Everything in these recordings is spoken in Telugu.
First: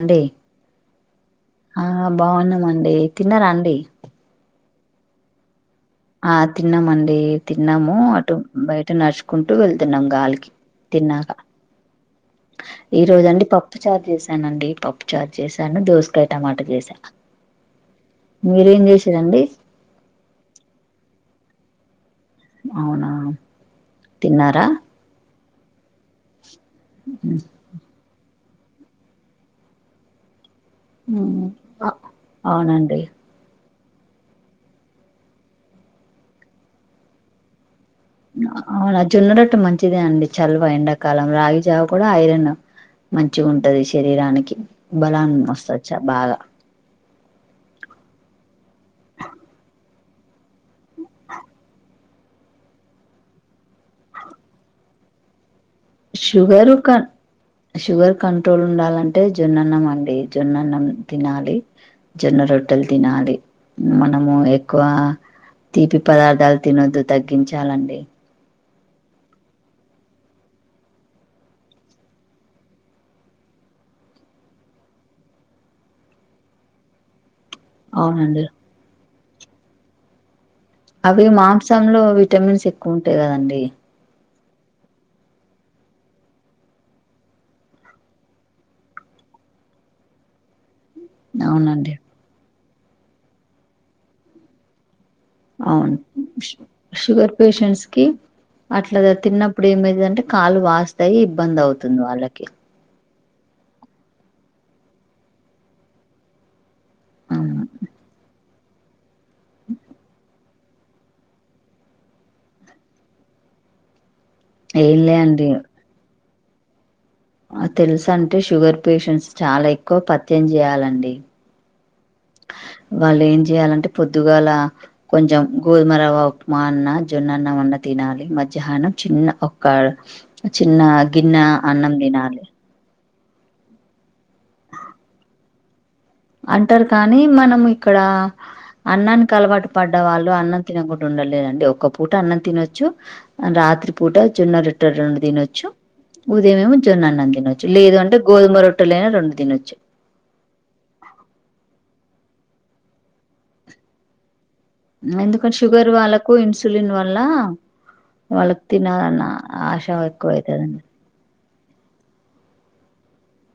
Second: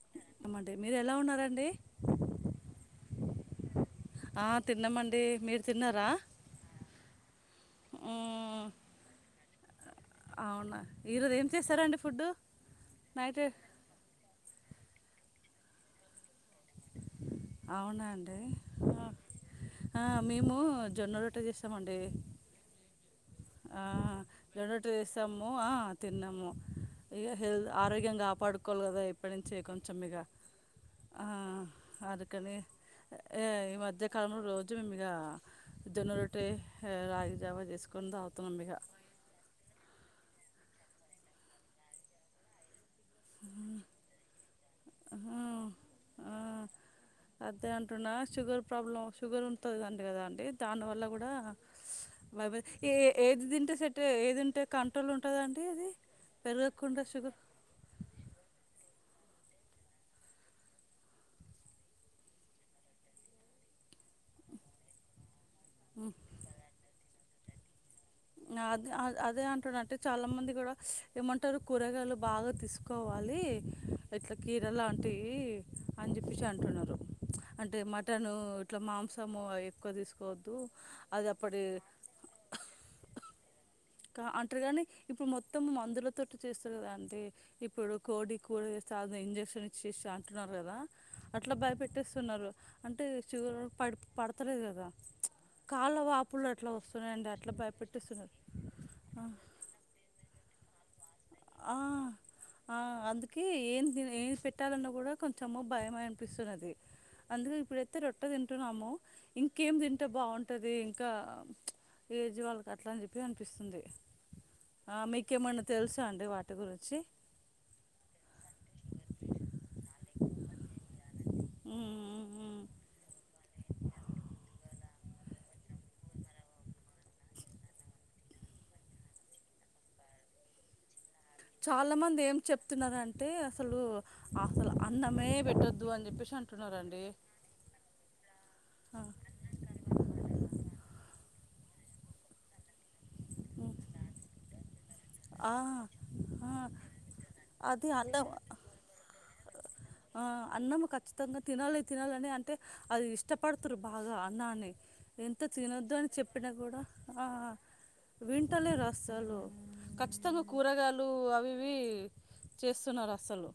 అండి అమ్మండి మీరు ఎలా ఉన్నారండి ఆ బాగున్నామండి తిన్నరాండి ఆ తిన్నామండి మీరు తిన్నారా ఆ తిన్నామండి తిన్నాము అటు మ్మ్. బయట నడుచుకుంటూ వెళ్తున్నాం గాలికి అవునా ఈరోజు తిన్నాక ఏం చేస్తారండి ఫుడ్ ఈ రోజ నైట్ అండి పప్పు చాారు చేశానండి పప్పు చార్ చేశాను దోసకాయ టమాట చేశాను అవునా అండి మేము జొన్న రొట్ట చేస్తామండి అవునా ఆ తిన్నారా రెండట్ చేస్తాం ఓ ఆ తిన్నాము హెల్త్ ఆరోగ్యంంగా కాపాడుకు కోలదా ఇప్పటి నుంచే కొంచెం మీగ అవును ఆ అవునండి ఏ, ఈ మధ్యకాలంలో రోజు మేము ఇక జొన్నరోట్టే రాగి జావా చేసుకునన్ అవునా అ జున్న రట్ట మం మంచిదే అండి చల్లవ ఎండాకాలం రాగిజావు కూడా ఐరనను మంచి ఉంటది శరీరానికి బలాన్ని ఆహా మస్తచ్చ ఆ బాగా అదే అంటున్నా షుగర్ ప్రాబ్లం షుగర్ ఉంటుందిండి కదా అండి దానివల్ల కూడా వైబ ఏ ఏది తింటే సెట్ ఏదుంటే కంట్రోల్ ఉంటుందండి అది షుగర్ క పెరగకుండా షుగర్ షుగర్ కంట్రోల్ ఉండాల అంటే జొన్నన్నం అండి జొన్నన్నం తినాలి జొన్న రొట్టెలు తినాలి మనము ఎక్కువ తీపి ఉమ్. పదార్థాలు తినదు తగ్ తగ్గించాలండి అది అదే అంటున్నా అంటే చాలామంది కూడా ఏమంటారు కూరగాయలు బాగా తీసుకోవాలి ఇట్లా కీర లాంటివి అని చెప్పేసి అంటున్నారు అంటే మటన్ అవునండి ఇట్లా మాంస్ సము ఎక్కువ తీసుకోవద్దు అవి అది అప్పటి మాంసంలో విటమిన్స్ ఎక్కువ ఉంటాయి కదండి డి కా అంటారు కానీ ఇప్పుడు మొత్తం మందులతో చేస్తారు కదా అంటే ఇప్పుడు కోడి కూడి సాధన ఇంజక్షన్ ఇచ్చేసి అంటున్నారు కదా అట్లా భయ అవునండి పెట్టేస్తున్నారు అంటే షుగర్ పడి పడతలేదు కదా అవును కాళ్ళ వాపులు షు- అట్లా వస్తున్నాడి షుగర్ అట్లా పేషెంట్స్ కి భయపెట్టటిస్తున్నారు అట్లా తిన్నప్పుడు ఏమైతు అంటే కా ళ్ వస్ యి ఇబ్బంది అవుతుంది వాళ్ళకి కి ఏం ఏం పెట్టాలన్నా కూడా కొంచెము భయమ అనిపిస్తున్నది అందుక అవును. ఇప్పుడతే రొట్ట ద ట్న్నాము ఇంకేం తింటే బాగుం పంటది ఇంకా ప్చ్ ఏజ్ వాళ్ళకి అట్లా అని చెప్పి అనిపిస్తుంది ఆ ఏం లే అండి మీకేమన్నా తెలుస్ పండే వాటి గురించి తెలుస అంటే షుగర్ పేషెంట్స్ చాలా ఎక్కువ పత్యం చేయాలండి ఊమ్ వాళ్ళు ఏం చేయాలంటే పొద్దుగాల కొంచెం గోధుమరవ ఉప్మా అన్న జొన్న అన్నమన్న తినాలి మధ్యాహ్నం చిన్న ఒక్క చిన్న గిన్న అన్నం దినాలి అంటే అసలు అసలు అన్నమే పెట్టద్ అంటారు కానీ మనం ఇక్కడ అన్నానికి అలవాటు పడ్డ వాళ్ళు అన్నం తినకుండా ఉండలేరండి ఒక్క పూట అన్నం తినొచ్చు ఉమ్, రాత్రి పూట జొన్న రో రొట్టె రెండు ఆ, తినచ్చు ఆ, ఉదయం యేమో జొన్న అన్నం తినచ్చు అది లేదు అంటే అన్నం గోదమ రొట్టలైనా రెండు తినచ్చు. ఆ అన్నము ఖచ్చితంగా తినాలి తినాలి అని అంటే అది ఇష్టపడుతురు బాగా అన్నాన్ని ఎంత ఎందుకంటే షుగర్ తినొద్దు అని వాళ్ళకు చెప్పినా కూడా ఇన్సులిన్ వల్ల ఆ వాళ్ళకి వింటలేరు తినాలన్న అస్సలు ఆశ ఎక్కువ ఖచ్చితంగా అవుతుందండి కూరగాయలు అవి. ఇవి చేస్తున్నారు అసలు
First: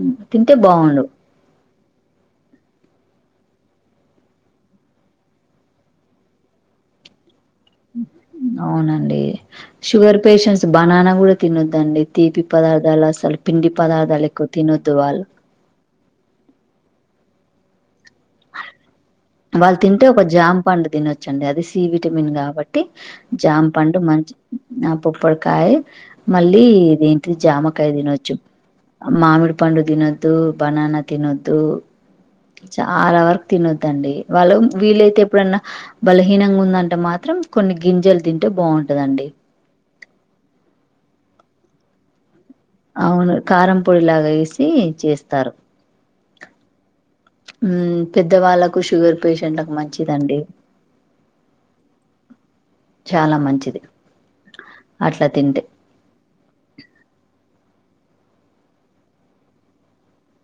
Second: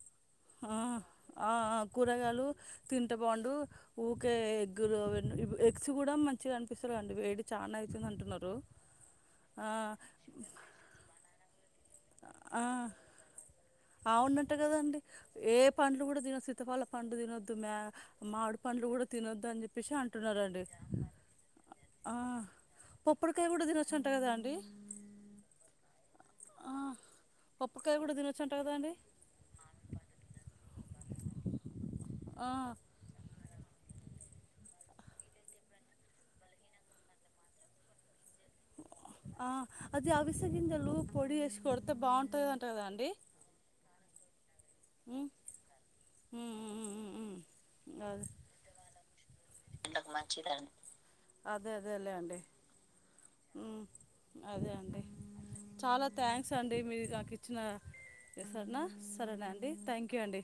ఉ తింటే బాగుండు. ఆ కూరగాయలు తింటే బాగుండు ఊకే ఎగ్గులు అవి ఎగ్స్ కూడా మంచిగా అనిపిస్తలేవండి వేడి. చాలా అవుతుంది అంటున్నారు అవునండి ఆ, షుగర్ పేషెంట్స్ బనానా కూడా తినొద్దండి. తీపి ఆ పదార్థాలు అసలు పిండి పదార్థాలు ఎక్కువ అవునట తినొద్దు కదండి వాళ్ళు ఏ పండ్లు కూడా తిన శీతఫల పండ్లు తీ మామిడి పండ్లు కూడా తినొద్దు అని వాళ్ళు చెప్పేసి తింటే ఒక జామ అంటున్నారండి పండు తినొచ్చండి అది సి ఆ, విటమిన్ కాబట్టి పొప్పడికాయ జామ కూడా పండు తినొచ్చంట కదా మంచి అండి ఆ పప్పడి కాయ మళ్ళీ ఆ, ఇది ఏంటిది జామకాయ పొప్పడికాయ కూడా తినొచ్చు తినొచ్చంట కదా అండి మామిడి పండు తినొద్దు బనానా తినొద్దు. ఆ, చాలా వరకు తినొద్దండి వాళ్ళు వీలైతే ఎప్పుడన్న బలహీనంగా ఉందంటే మాత్రం కొన్ని గింజలు తి ఆ అది అవిసాగింజలూ పొడి వేసి కొడితే బాగుంటది. అవును కారం పొడిలాగ చేస్తే. చేస్తారు అదే పెద్దవాళ్ళకు షుగర్ పేషెంట్లకు మంచిదండి అదే అదే లే అండి చాలా ఉ మంచిది అదే అండి అట్లా తింటే చాలా థ్యాంక్స్ అండి మీరు నాకు ఇచ్చి సరెనా సరేనా అండి థ్యాంక్ యూ అండి.